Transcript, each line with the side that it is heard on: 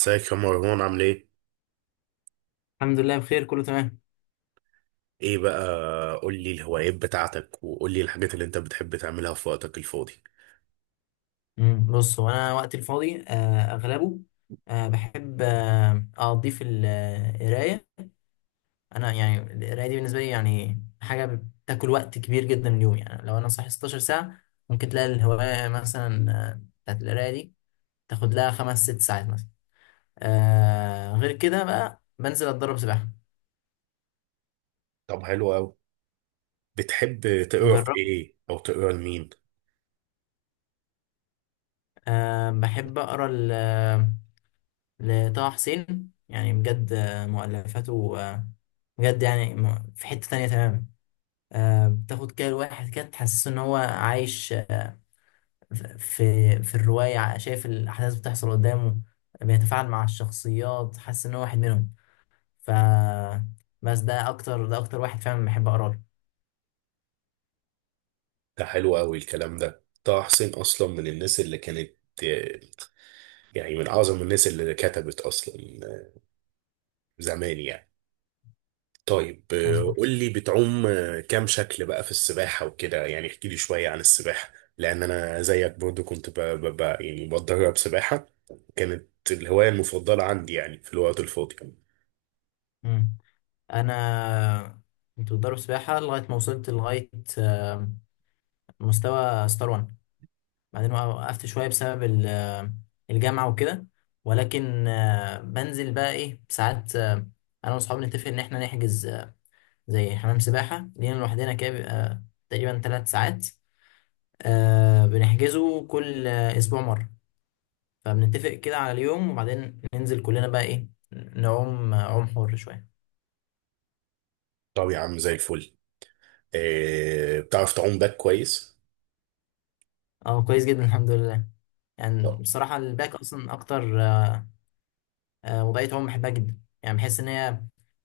right: ازيك يا مروان عامل ايه؟
left: الحمد لله بخير كله تمام.
right: ايه بقى، قول لي الهوايات بتاعتك وقول لي الحاجات اللي انت بتحب تعملها في وقتك الفاضي.
left: بص هو انا وقت الفاضي اغلبه، بحب اقضيه في القرايه. انا يعني القرايه دي بالنسبه لي يعني حاجه بتاكل وقت كبير جدا من اليوم، يعني لو انا صاحي 16 ساعه ممكن تلاقي الهوايه مثلا بتاعت القرايه دي تاخد لها خمس ست ساعات مثلا. غير كده بقى بنزل اتدرب سباحه.
right: طب حلو قوي. بتحب تقرا في
left: جرب.
right: ايه او تقرا لمين؟
left: أه، بحب اقرا لطه حسين يعني بجد مؤلفاته بجد يعني في حتة تانية تماما. بتاخد كده الواحد كده تحسسه ان هو عايش في الرواية شايف الأحداث بتحصل قدامه، بيتفاعل مع الشخصيات حاسس ان هو واحد منهم. ف بس ده اكتر واحد فعلا بحب اقرا له.
right: ده حلو قوي الكلام ده. طه حسين اصلا من الناس اللي كانت، آه، يعني من اعظم الناس اللي كتبت اصلا، آه، زمان يعني. طيب، قول
left: مظبوط.
right: لي بتعوم، كام شكل بقى في السباحة وكده، يعني احكي لي شوية عن السباحة، لأن أنا زيك برضو كنت يعني بتدرب سباحة. كانت الهواية المفضلة عندي يعني في الوقت الفاضي.
left: مم. انا كنت بتدرب سباحة لغاية ما وصلت لغاية آه، مستوى ستار 1. بعدين وقفت شوية بسبب الجامعة وكده، ولكن بنزل بقى ايه ساعات، انا واصحابي نتفق ان احنا نحجز زي حمام سباحة لينا لوحدنا كده بيبقى تقريبا 3 ساعات. بنحجزه كل اسبوع مرة. فبنتفق كده على اليوم وبعدين ننزل كلنا بقى ايه نعوم عوم حر شوية.
right: طب يا عم زي الفل. بتعرف تعوم باك كويس؟
left: اه، كويس جدا الحمد لله. يعني
right: لا.
left: بصراحة الباك اصلا اكتر، وبقيت عموما بحبها جدا يعني بحس ان هي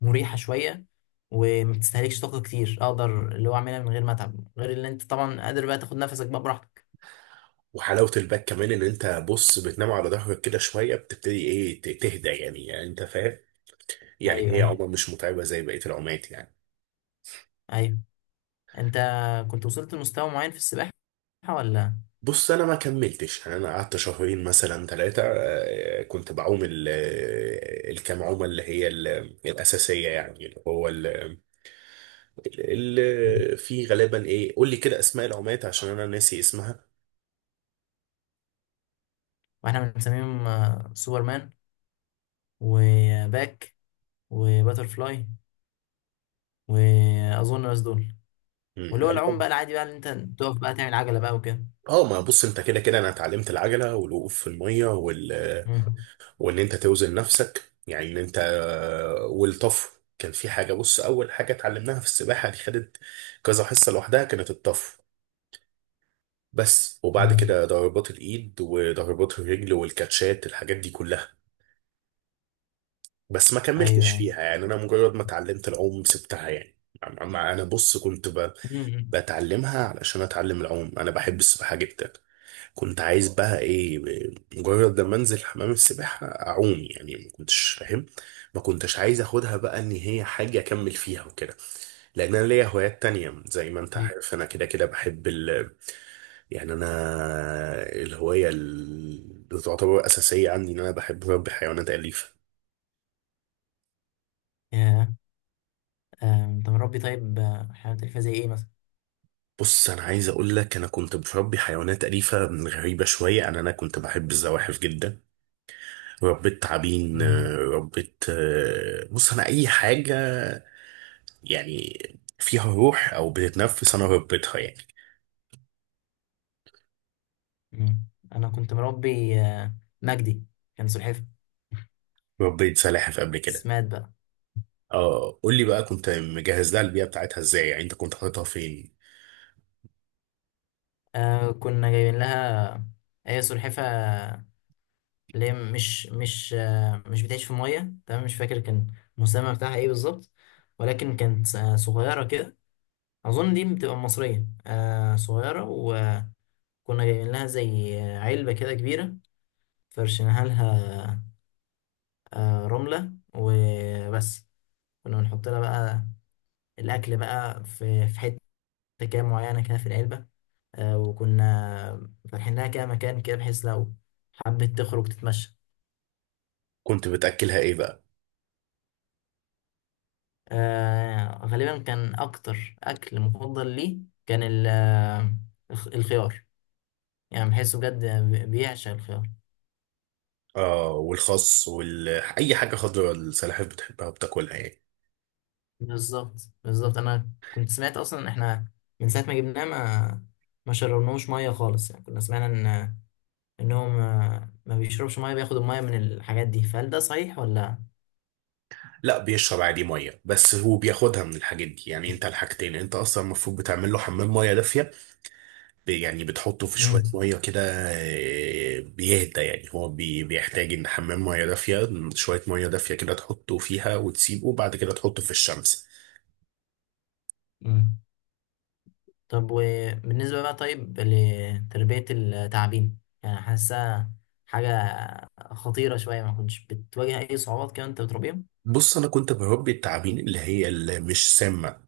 left: مريحه شويه، وما بتستهلكش طاقه كتير اقدر اللي هو اعملها من غير ما اتعب غير اللي انت طبعا قادر بقى تاخد نفسك بقى براحتك.
right: وحلاوة الباك كمان إن أنت بص بتنام على ظهرك كده شوية بتبتدي إيه، تهدى يعني، يعني أنت فاهم، يعني
left: ايوه،
right: هي
left: ايوه.
right: عومة مش متعبة زي بقية العومات يعني.
left: ايوه، انت كنت وصلت لمستوى معين في السباحه ولا؟
right: بص انا ما كملتش يعني، انا قعدت شهرين مثلا ثلاثه. كنت بعوم الكام عومه اللي هي الاساسيه يعني، اللي هو اللي في غالبا ايه، قول لي كده اسماء العومات عشان انا ناسي اسمها.
left: واحنا بنسميهم سوبرمان وباك وباترفلاي واظن بس دول.
right: مم،
left: واللي هو
right: غالبا.
left: العوم بقى العادي بقى اللي انت تقف بقى تعمل عجله بقى وكده.
right: اه ما بص انت كده كده انا اتعلمت العجله والوقوف في الميه وال آه،
left: مم.
right: وان انت توزن نفسك، يعني ان انت، والطفو كان في حاجه. بص اول حاجه اتعلمناها في السباحه دي خدت كذا حصه لوحدها، كانت الطفو. بس وبعد
left: مم.
right: كده ضربات الايد وضربات الرجل والكاتشات الحاجات دي كلها. بس ما
left: ايوه،
right: كملتش
left: ايوه.
right: فيها يعني، انا مجرد ما اتعلمت العوم سبتها يعني. أما انا بص كنت
left: مم.
right: بتعلمها علشان اتعلم العوم. انا بحب السباحه جدا، كنت عايز بقى ايه، مجرد لما انزل حمام السباحه اعوم يعني. ما كنتش فاهم، ما كنتش عايز اخدها بقى ان هي حاجه اكمل فيها وكده، لان انا ليا هوايات تانية زي ما انت
left: مم.
right: عارف، انا كده كده بحب يعني. انا الهوايه اللي تعتبر اساسيه عندي ان انا بحب اربي حيوانات اليفه.
left: أيوة. أنت مربي طيب، حيوانات أليفة زي إيه مثلا؟
right: بص انا عايز اقول لك انا كنت بربي حيوانات اليفه من غريبه شويه. انا كنت بحب الزواحف جدا. ربيت تعابين،
left: مم.
right: ربيت، بص انا اي حاجه يعني فيها روح او بتتنفس انا ربيتها يعني.
left: مم. أنا كنت مربي مجدي، كان سلحفة.
right: ربيت سلاحف قبل
left: بس
right: كده.
left: مات بقى.
right: اه قول لي بقى، كنت مجهز لها البيئه بتاعتها ازاي، يعني انت كنت حاططها فين؟
left: كنا جايبين لها، هي سلحفة اللي هي مش بتعيش في مية. تمام، مش فاكر كان المسمى بتاعها إيه بالظبط، ولكن كانت صغيرة كده. أظن دي بتبقى مصرية صغيرة، وكنا جايبين لها زي علبة كده كبيرة، فرشناها لها رملة وبس. كنا بنحط لها بقى الاكل بقى في حته كده معينه كده في العلبه، وكنا فاتحين لها كده مكان كده بحيث لو حبيت تخرج تتمشى.
right: كنت بتاكلها ايه بقى؟
left: غالبا كان اكتر اكل مفضل ليه كان الخيار، يعني بحسه بجد بيعشق الخيار.
right: اه والخس وال اي حاجه خضراء السلاحف بتحبها بتاكلها يعني.
left: بالظبط بالظبط، انا كنت سمعت اصلا ان احنا من ساعه ما جبناه ما شربناهوش ميه خالص، يعني كنا سمعنا ان انهم ما بيشربش ميه بياخدوا الميه من الحاجات دي. فهل ده صحيح ولا؟
right: لا بيشرب عادي ميه، بس هو بياخدها من الحاجات دي يعني. انت الحاجتين، انت اصلا المفروض بتعمل له حمام ميه دافيه، يعني بتحطه في شويه ميه كده، بيهدى يعني. هو بيحتاج ان حمام ميه دافيه، شويه ميه دافيه كده تحطه فيها وتسيبه، وبعد كده تحطه في الشمس.
left: مم. طب وبالنسبة بقى، طيب لتربية التعابين يعني حاسة حاجة خطيرة شوية، ما كنتش بتواجه أي صعوبات كده أنت بتربيهم؟
right: بص انا كنت بربي التعابين اللي هي اللي مش سامه.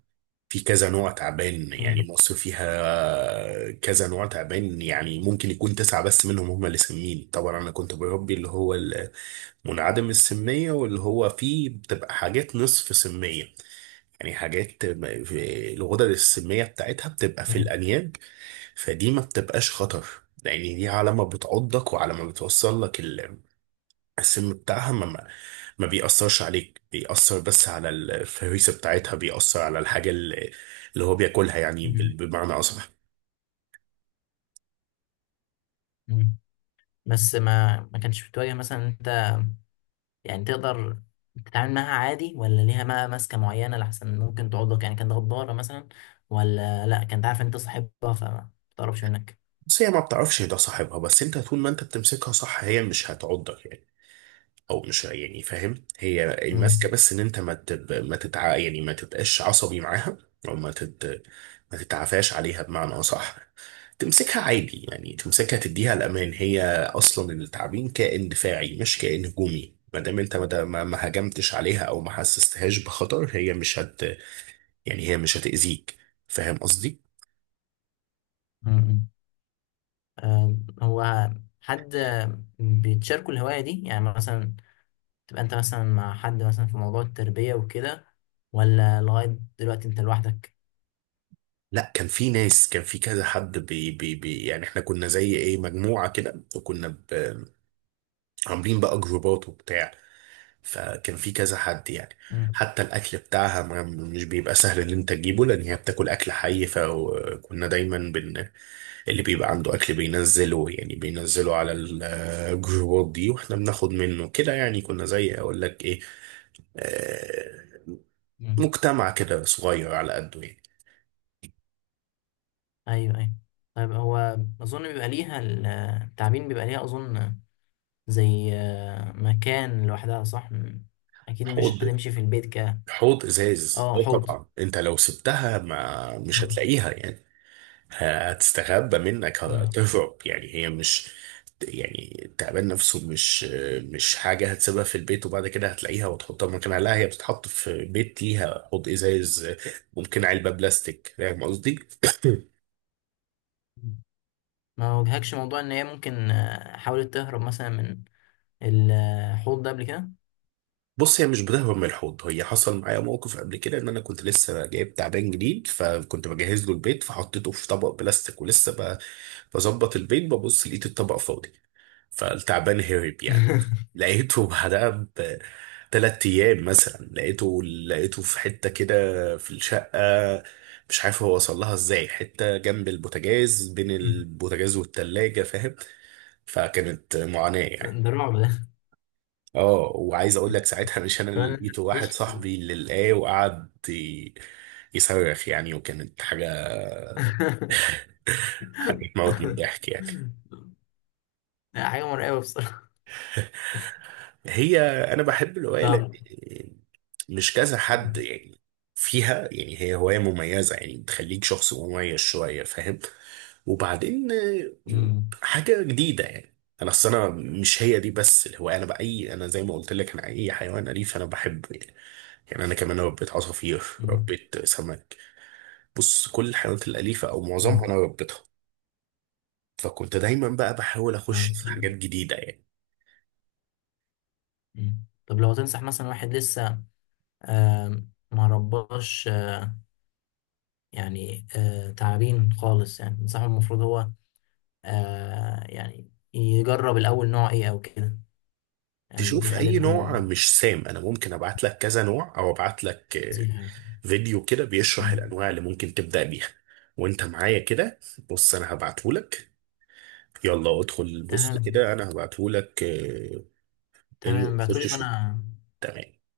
right: في كذا نوع تعبان يعني،
left: مم.
right: مصر فيها كذا نوع تعبان، يعني ممكن يكون تسعة بس منهم هم اللي سمين. طبعا أنا كنت بربي اللي هو منعدم السمية، واللي هو فيه بتبقى حاجات نصف سمية، يعني حاجات الغدد السمية بتاعتها بتبقى في
left: مم.
right: الأنياب. فدي ما بتبقاش خطر، لأن دي على ما بتعضك وعلى ما بتوصل لك السم بتاعها، ما بيأثرش عليك، بيأثر بس على الفريسة بتاعتها، بيأثر على الحاجة اللي هو بياكلها يعني،
left: مم.
right: بمعنى أصح.
left: مم. بس ما كانش بتواجه مثلا أنت، يعني تقدر تتعامل معاها عادي ولا ليها بقى ماسكة معينة لحسن ممكن تعضك، يعني كانت غدارة مثلا ولا لأ كانت عارفة أنت صاحبها فما بتقربش منك؟
right: بس هي ما بتعرفش ده صاحبها، بس انت طول ما انت بتمسكها صح هي مش هتعضك يعني، او مش يعني فاهم، هي الماسكه
left: مم.
right: بس ان انت ما تتع، يعني ما تبقاش عصبي معاها، او ما تتعافاش عليها بمعنى اصح. تمسكها عادي يعني، تمسكها تديها الامان. هي اصلا التعبين كائن دفاعي مش كائن هجومي، ما دام انت ما هجمتش عليها او ما حسستهاش بخطر هي مش هت، يعني هي مش هتأذيك، فاهم قصدي؟
left: مم. هو حد بيتشاركوا الهواية دي يعني مثلا تبقى انت مثلا مع حد مثلا في موضوع التربية وكده، ولا لغاية دلوقتي انت لوحدك؟
right: لا كان في ناس، كان في كذا حد بي بي بي يعني احنا كنا زي ايه مجموعه كده، وكنا عاملين بقى جروبات وبتاع، فكان في كذا حد يعني.
left: مم.
right: حتى الاكل بتاعها ما مش بيبقى سهل ان انت تجيبه، لان هي بتاكل اكل حي، فكنا دايما اللي بيبقى عنده اكل بينزله يعني، بينزله على الجروبات دي، واحنا بناخد منه كده يعني. كنا زي اقول لك ايه، آه،
left: مم.
right: مجتمع كده صغير على قده يعني.
left: ايوه، ايوه. طيب هو اظن بيبقى ليها التعبين بيبقى ليها اظن زي مكان لوحدها، صح؟ اكيد مش
right: حوض،
left: هتمشي في البيت.
right: حوض ازاز.
left: اه،
right: اه
left: حوض.
right: طبعا انت لو سبتها ما مش
left: مم.
right: هتلاقيها يعني، هتستخبى منك
left: مم.
right: هتهرب، يعني هي مش، يعني التعبان نفسه مش، مش حاجة هتسيبها في البيت وبعد كده هتلاقيها وتحطها مكانها، لا هي بتتحط في بيت ليها، حوض إزاز، ممكن علبة بلاستيك، فاهم قصدي؟
left: ما واجهكش موضوع ان هي ممكن حاولت تهرب مثلا من الحوض ده قبل كده؟
right: بص هي مش بتهرب من الحوض. هي حصل معايا موقف قبل كده، ان انا كنت لسه جايب تعبان جديد، فكنت بجهز له البيت، فحطيته في طبق بلاستيك، ولسه بظبط البيت، ببص لقيت الطبق فاضي، فالتعبان هرب يعني. لقيته بعدها بثلاث ايام مثلا، لقيته في حته كده في الشقه، مش عارف هو وصل لها ازاي، حته جنب البوتاجاز، بين البوتاجاز والتلاجه، فاهم؟ فكانت معاناه يعني.
left: ده رعب ده،
right: اه وعايز اقول لك ساعتها، مش انا اللي
left: كمان إنت
right: لقيته، واحد
left: تعيش.
right: صاحبي اللي لقاه، وقعد يصرخ يعني، وكانت حاجه، حاجه تموت من الضحك يعني.
left: لا، حاجة مرعبة بصراحة.
right: هي انا بحب الروايه
left: نعم.
right: مش كذا حد
left: مم.
right: يعني فيها يعني، هي هواية مميزة يعني، بتخليك شخص مميز شوية، فاهم؟ وبعدين، حاجة جديدة يعني. انا اصل انا مش هي دي بس الهواية، انا بأي، انا زي ما قلت لك انا اي حيوان اليف انا بحبه يعني، يعني انا كمان ربيت عصافير،
left: مم.
right: ربيت سمك. بص كل الحيوانات الاليفة او معظمها
left: مم.
right: انا ربيتها، فكنت دايما بقى بحاول اخش في حاجات
left: أيوة.
right: جديدة يعني.
left: مم. طب لو تنصح مثلا واحد لسه ما رباش يعني تعابين خالص يعني تنصحه المفروض هو يعني يجرب الأول نوع إيه أو كده، يعني دي
right: تشوف
left: خليها
right: اي نوع
left: تكون
right: مش سام، انا ممكن ابعت لك كذا نوع، او ابعت لك
left: نصيحة يعني.
right: فيديو كده بيشرح
left: مم.
right: الانواع اللي ممكن تبدا بيها، وانت معايا كده. بص انا هبعتهولك، يلا ادخل بص
left: تمام،
right: كده، انا هبعتهولك،
left: تمام، بعتولي
right: خش شوف.
left: وأنا.
right: تمام.